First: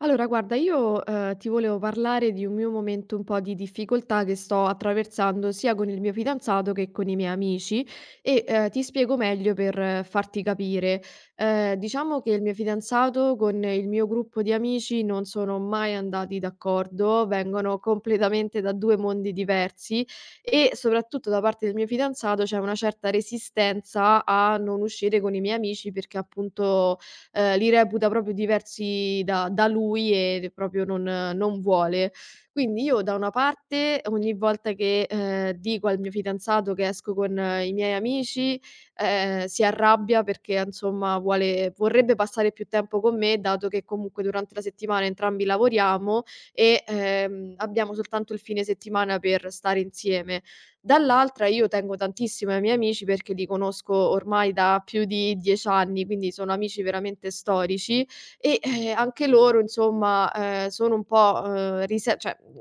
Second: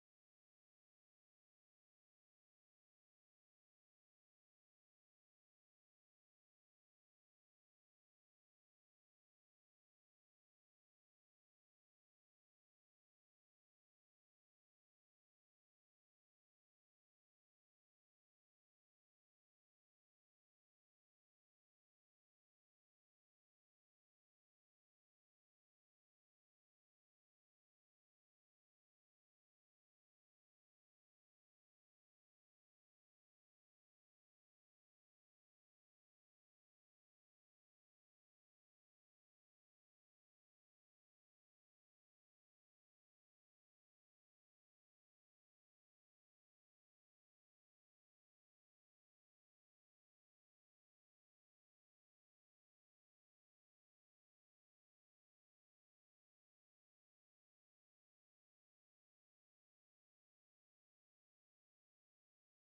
Allora, guarda, io ti volevo parlare di un mio momento un po' di difficoltà che sto attraversando sia con il mio fidanzato che con i miei amici e ti spiego meglio per farti capire. Diciamo che il mio fidanzato con il mio gruppo di amici non sono mai andati d'accordo, vengono completamente da due mondi diversi e soprattutto da parte del mio fidanzato c'è una certa resistenza a non uscire con i miei amici perché appunto li reputa proprio diversi da lui e proprio non vuole. Quindi io da una parte ogni volta che dico al mio fidanzato che esco con i miei amici, si arrabbia perché insomma vuole vorrebbe passare più tempo con me, dato che comunque durante la settimana entrambi lavoriamo e abbiamo soltanto il fine settimana per stare insieme. Dall'altra io tengo tantissimo ai miei amici perché li conosco ormai da più di 10 anni, quindi sono amici veramente storici e anche loro insomma, sono un po',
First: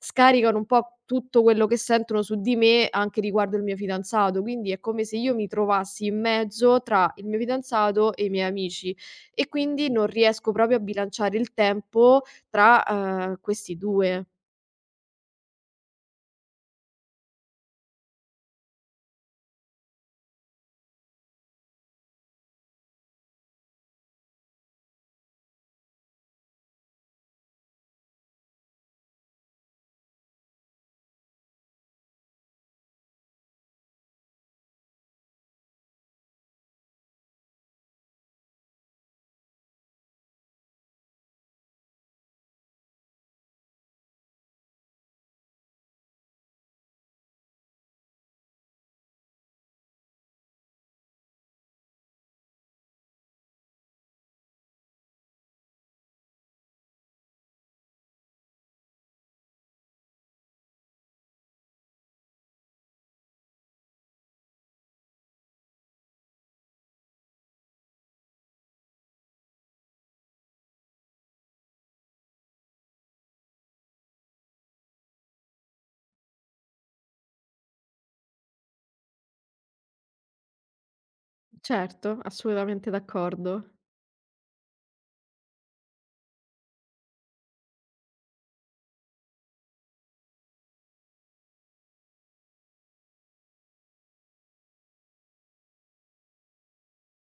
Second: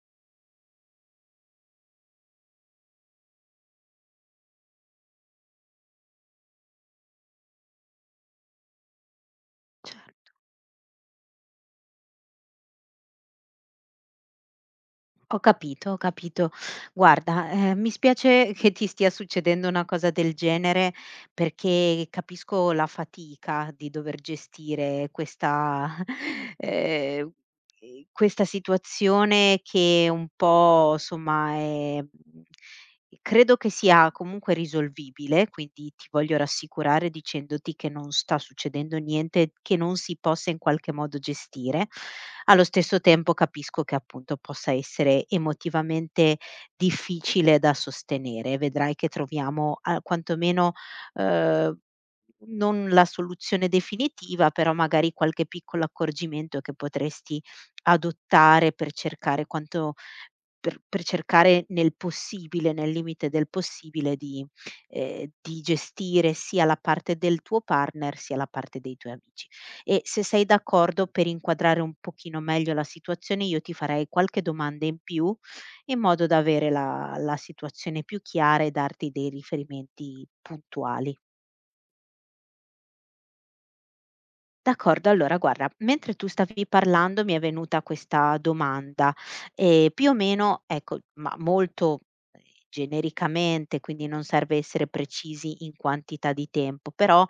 scaricano un po' tutto quello che sentono su di me anche riguardo il mio fidanzato, quindi è come se io mi trovassi in mezzo tra il mio fidanzato e i miei amici e quindi non Cer riesco proprio a bilanciare il tempo tra questi 2. ho capito, ho capito. Guarda, mi spiace che ti stia succedendo una cosa del genere, perché capisco la fatica di dover gestire questa ehm, questa situazione che un po' somma è, mhmm. Credo che sia comunque risolvibile, quindi ti voglio rassicurare dicendoti che non sta succedendo niente che non si possa in qualche modo gestire. Allo stesso tempo capisco che appunto possa essere emotivamente difficile da sostenere. Vedrai che troviamo ah, quantomeno eh, non la soluzione definitiva, però magari qualche piccolo accorgimento che potresti adottare per cercare quanto per cercare nel possibile, nel limite del possibile di gestire sia la parte del tuo partner, sia la parte dei tuoi amici. E se sei d'accordo, per inquadrare un pochino meglio la situazione, io ti farei qualche domanda in più, in modo da avere la situazione più chiara e darti dei riferimenti puntuali. Certo, assolutamente d'accordo. D'accordo, allora guarda, mentre tu stavi parlando mi è venuta questa domanda, più o meno ecco, ma molto eh, genericamente, quindi non serve essere precisi in quantità di tempo, però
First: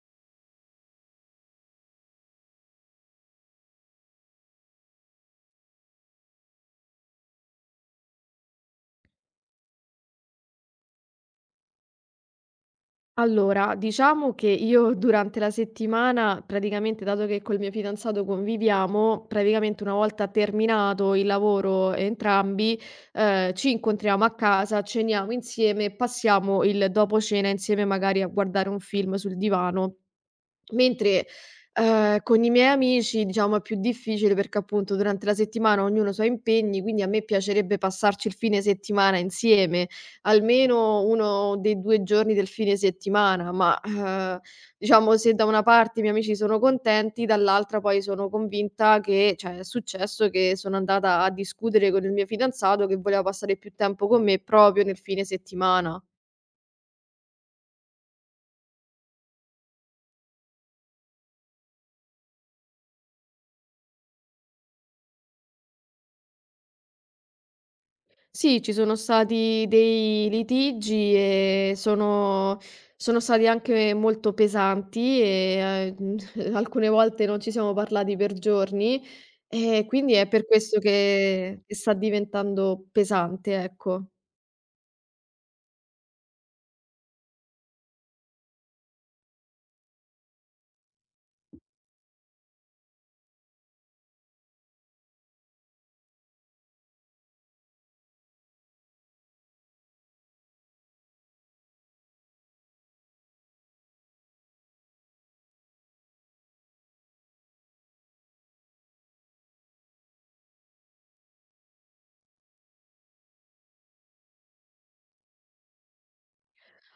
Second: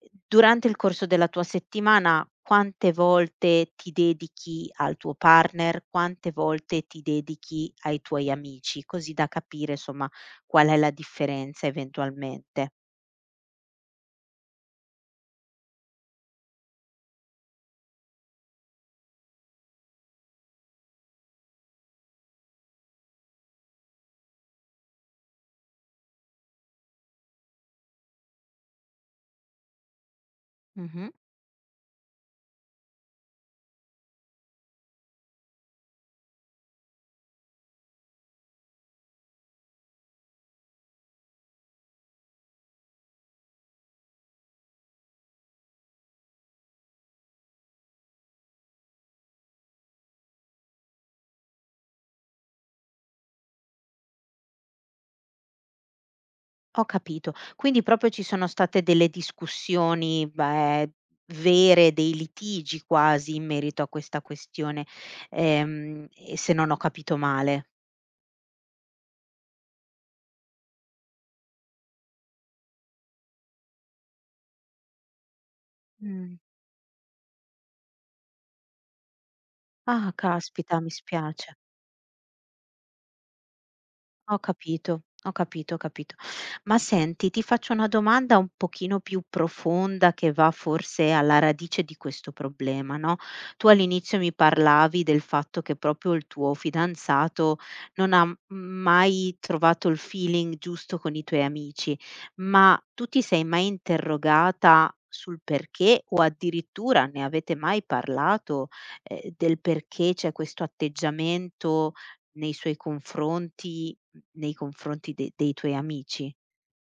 durante il corso della tua settimana quante volte ti dedichi al tuo partner, quante volte ti dedichi ai tuoi amici, così da capire, somma, qual è la differenza eventualmente. Allora, diciamo che io durante la settimana, praticamente dato che col mio fidanzato conviviamo, praticamente una volta terminato il lavoro entrambi, ci incontriamo a casa, ceniamo insieme, e passiamo il dopo cena insieme magari a guardare un film sul divano. Mh-mh. Mentre, con i miei amici, diciamo, è più difficile perché appunto durante la settimana ognuno ha i suoi impegni, quindi a me piacerebbe passarci il fine settimana insieme, almeno 1 dei 2 giorni del fine settimana, ma diciamo se da una parte i miei amici sono contenti, dall'altra poi sono convinta che cioè è successo che sono andata a discutere con il mio fidanzato che voleva passare più tempo con me proprio nel fine settimana. Ho capito. Quindi proprio ci sono state delle discussioni, beh, vere, dei litigi quasi in merito a questa questione, e se non ho capito male. Sì, ci sono stati dei litigi e sono stati anche molto pesanti e Mh. alcune volte non ci siamo parlati per giorni e Ah, quindi è per questo caspita, mi spiace. che sta diventando pesante, ecco. Ho capito, ho capito, ho capito. Ma senti, ti faccio una domanda un pochino più profonda che va forse alla radice di questo problema, no? Tu all'inizio mi parlavi del fatto che proprio il tuo fidanzato non ha mai trovato il feeling giusto con i tuoi amici, ma tu ti sei mai interrogata sul perché o addirittura ne avete mai parlato, del perché c'è questo atteggiamento nei suoi confronti? Nei confronti de dei tuoi amici?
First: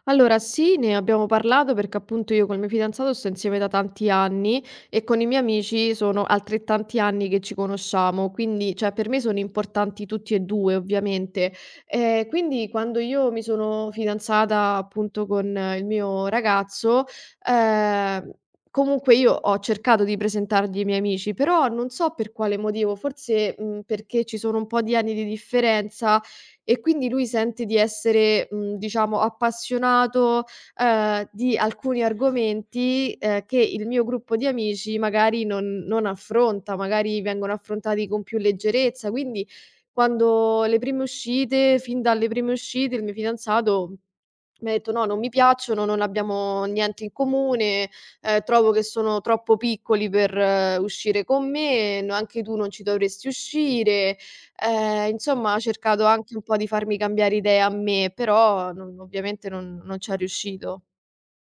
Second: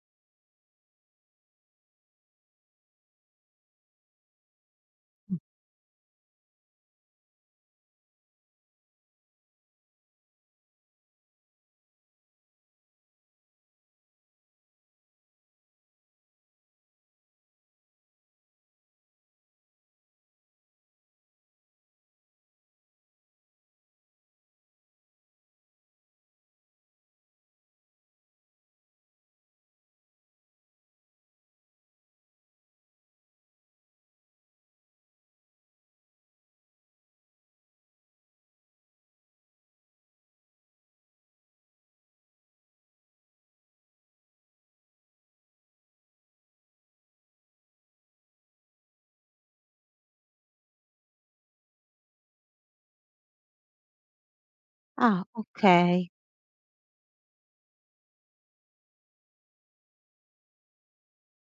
Allora sì, ne abbiamo parlato perché appunto io col mio fidanzato sto insieme da tanti anni e con i Mh. miei amici sono altrettanti anni che ci conosciamo, quindi cioè per me sono importanti tutti e due ovviamente. Quindi quando io mi sono fidanzata appunto con il mio ragazzo, eh, comunque io ho cercato di presentargli i miei amici, però non so per quale motivo, forse perché ci sono un po' di anni di differenza, e quindi lui sente di essere diciamo appassionato, di alcuni argomenti, che il mio gruppo di amici magari non affronta, magari vengono affrontati con più leggerezza. Quindi quando le prime uscite fin dalle prime uscite il mio fidanzato mi ha detto: "No, non mi piacciono, non abbiamo niente in comune, trovo che sono troppo piccoli per uscire con me, no anche tu non ci dovresti uscire". Ehm, Ah, insomma ha cercato okay. anche un po' di farmi cambiare idea a me, però non ovviamente non c'è riuscito.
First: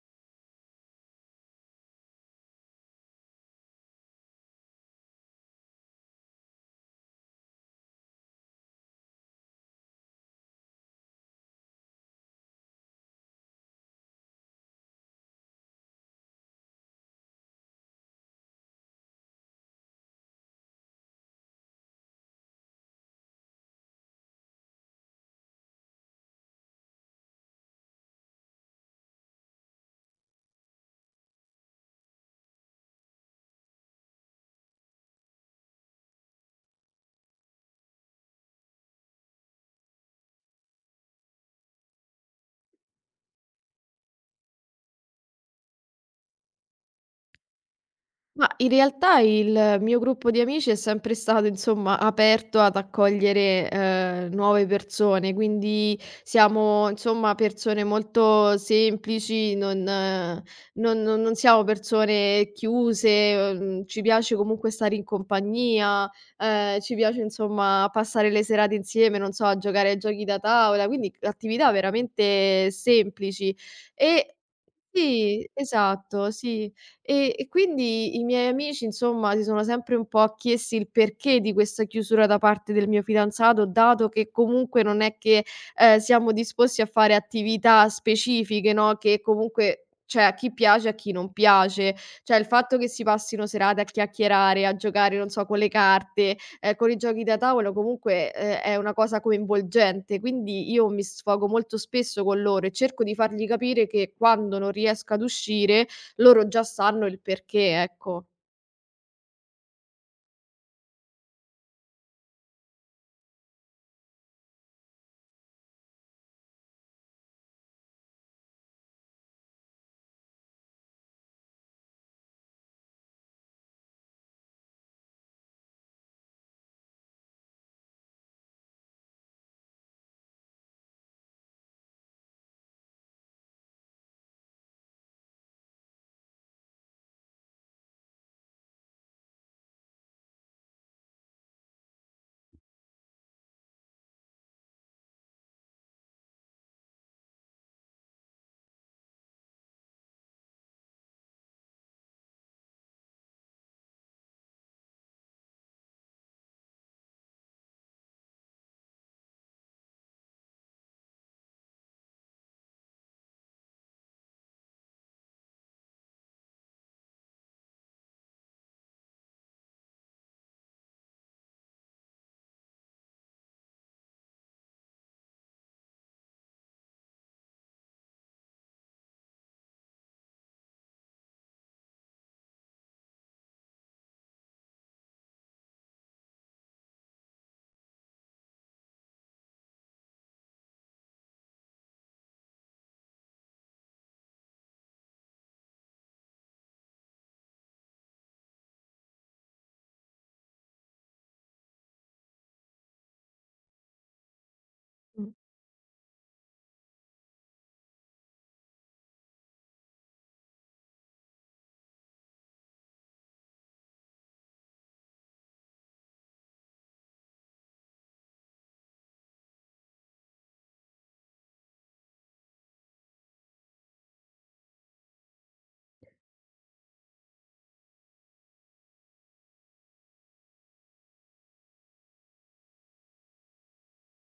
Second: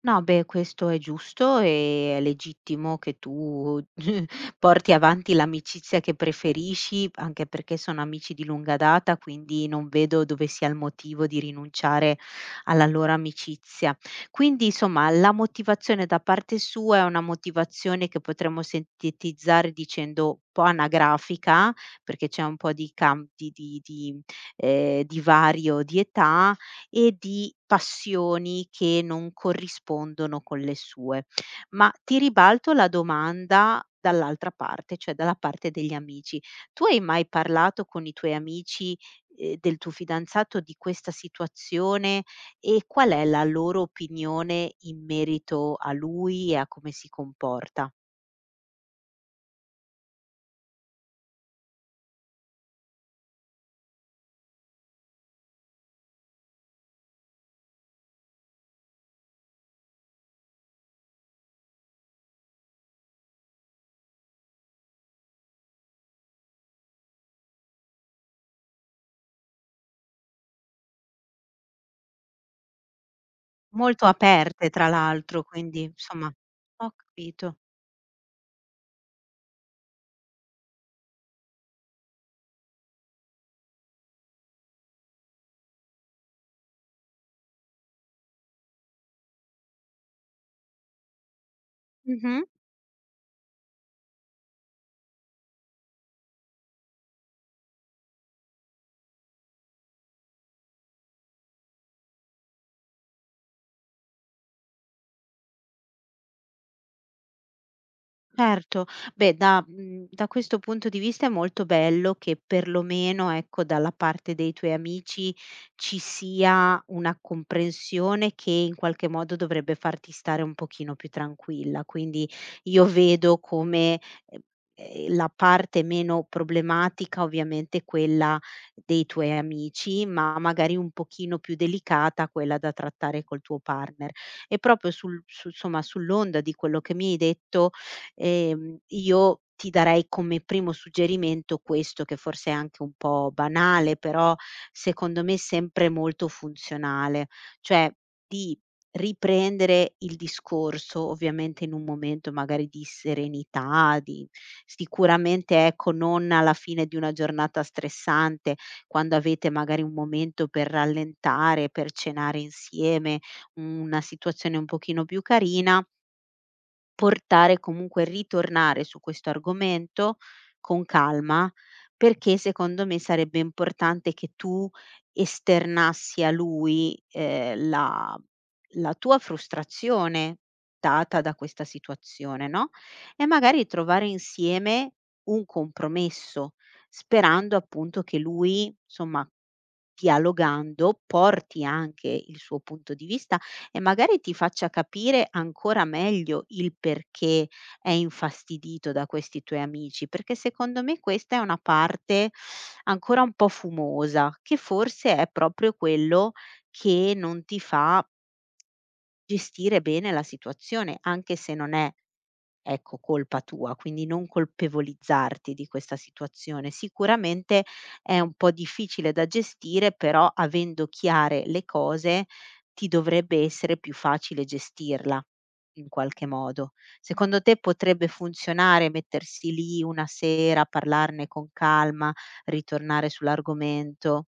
No, beh, questo è giusto e è legittimo che tu porti avanti l'amicizia che preferisci, anche perché sono amici di lunga data, quindi non vedo dove sia il motivo di rinunciare alla loro amicizia. Quindi, insomma, la motivazione da parte sua è una motivazione che potremmo sintetizzare dicendo un po' anagrafica, perché c'è un po' di divario di età, e di passioni che non corrispondono con le sue. Ma ti ribalto la domanda dall'altra parte, cioè dalla parte degli amici. Tu hai mai parlato con i tuoi amici, del tuo fidanzato di questa situazione e qual è la loro opinione in merito a lui e a come si comporta? Ma in realtà il mio gruppo di amici è sempre stato, insomma, aperto ad accogliere, nuove persone, quindi siamo, insomma, persone molto semplici, non non siamo persone chiuse, ci piace comunque stare in compagnia, ci piace, insomma, passare le serate insieme, non so, a giocare ai giochi da tavola, quindi attività veramente semplici. Molto E aperte tra l'altro, sì, quindi esatto, insomma sì. ho E capito. quindi i miei amici, insomma, si sono sempre un po' chiesti il perché di questa chiusura da parte del mio fidanzato, dato che comunque non è che siamo disposti a fare attività specifiche, no, che comunque cioè a chi piace e a chi non piace. Cioè Mh-mh. il fatto che si passino serate a chiacchierare, a giocare, non so, con le carte, con i giochi da tavolo comunque, è una cosa coinvolgente, quindi io mi sfogo molto spesso con loro e cerco di fargli capire che quando non riesco ad uscire, loro già sanno il perché, ecco. Certo. Beh, da mhmm, da questo punto di vista è molto bello che perlomeno, ecco, dalla parte dei tuoi amici ci sia una comprensione che in qualche modo dovrebbe farti stare un pochino più tranquilla. Quindi io vedo come, ehm, la parte meno problematica ovviamente quella dei tuoi amici, ma magari un pochino più delicata quella da trattare col tuo partner. E proprio sul su insomma, sull'onda di quello che mi hai detto, io ti darei come primo suggerimento questo, che forse è anche un po' banale, però secondo me sempre molto funzionale, cioè di riprendere il discorso, ovviamente in un momento magari di serenità, di sicuramente ecco, non alla fine di una giornata stressante, quando avete magari un momento per rallentare, per cenare insieme, una situazione un pochino più carina, portare comunque ritornare su questo argomento con calma, perché secondo me sarebbe importante che tu esternassi a lui, la tua frustrazione data da questa situazione, no, e magari trovare insieme un compromesso, sperando appunto che lui, somma dialogando porti anche il suo punto di vista e magari ti faccia capire ancora meglio il perché è infastidito da questi tuoi amici, perché secondo me questa è una parte ancora un po' fumosa, che forse è proprio quello che non ti fa gestire bene la situazione, anche se non è ecco, colpa tua, quindi non colpevolizzarti di questa situazione. Sicuramente è un po' difficile da gestire, però avendo chiare le cose ti dovrebbe essere più facile gestirla in qualche modo. Secondo te potrebbe funzionare mettersi lì una sera, parlarne con calma, ritornare sull'argomento?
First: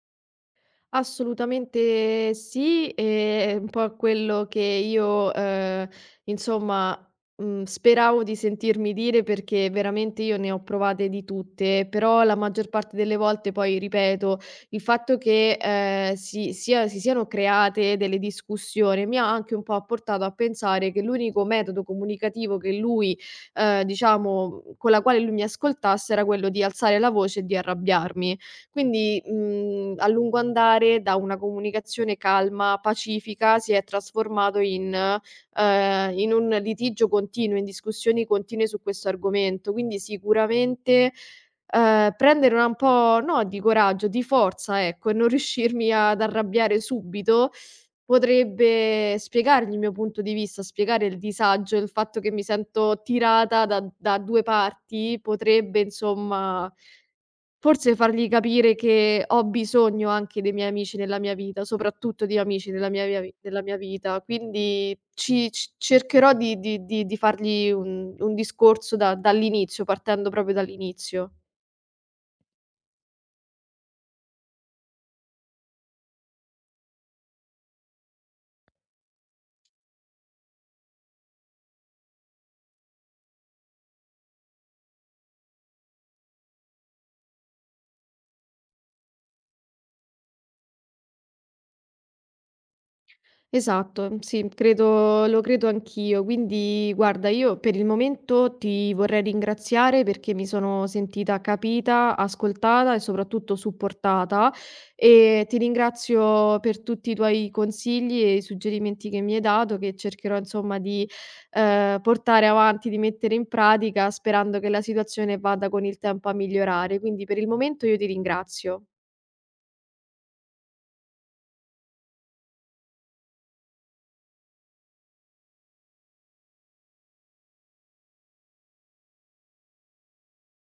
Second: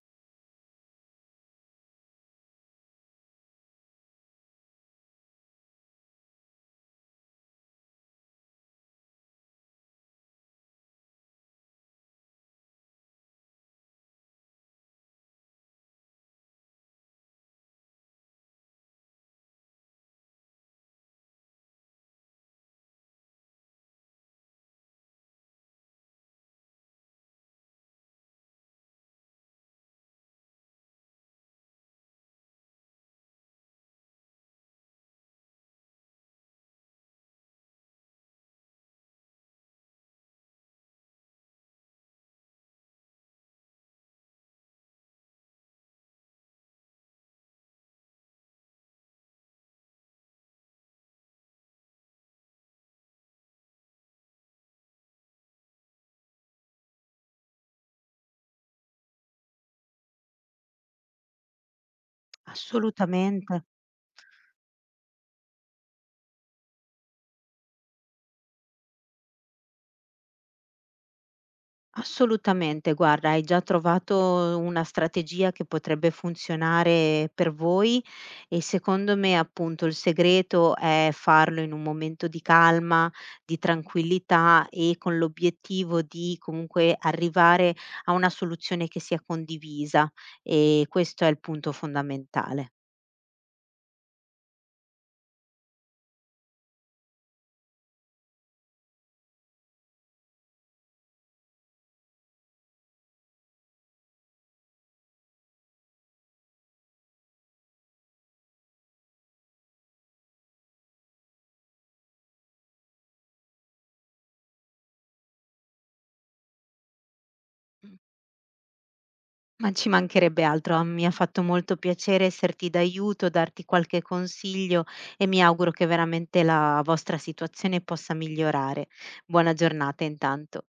Assolutamente sì, è un po' quello che io, insomma, speravo di sentirmi dire perché veramente io ne ho provate di tutte, però la maggior parte delle volte poi, ripeto, il fatto che si siano create delle discussioni mi ha anche un po' portato a pensare che l'unico metodo comunicativo che lui, diciamo con la quale lui mi ascoltasse era quello di alzare la voce e di arrabbiarmi. Quindi, a lungo andare da una comunicazione calma, pacifica, si è trasformato in in un litigio continuo, in discussioni continue su questo argomento. Quindi sicuramente, prendere una un po' no di coraggio, di forza ecco, e non riuscirmi ad arrabbiare subito, potrebbe spiegargli il mio punto di vista, spiegare il disagio, il fatto che mi sento tirata da 2 parti, potrebbe insomma forse fargli capire che ho bisogno anche dei miei amici nella mia vita, soprattutto di amici nella mia via vi Assolutamente. nella mia vita, quindi ci c cercherò di fargli un discorso da partendo proprio dall'inizio. Assolutamente, guarda, hai già trovato una strategia che potrebbe funzionare per voi e secondo me appunto il segreto è farlo in un momento di calma, di tranquillità e con l'obiettivo di comunque arrivare a una soluzione che sia condivisa e questo è il punto fondamentale. Esatto, sì, credo lo credo anch'io. Quindi guarda, io per il momento ti vorrei ringraziare perché mi sono sentita capita, ascoltata e soprattutto supportata e ti ringrazio per tutti i tuoi consigli e i suggerimenti che mi hai dato, che cercherò insomma di portare avanti, di mettere in pratica, sperando che la situazione vada con il tempo a migliorare. Quindi per il momento io ti ringrazio. Ma ci mancherebbe altro, a mi ha fatto molto piacere esserti d'aiuto, darti qualche consiglio e mi auguro che veramente la vostra situazione possa migliorare. Buona giornata intanto.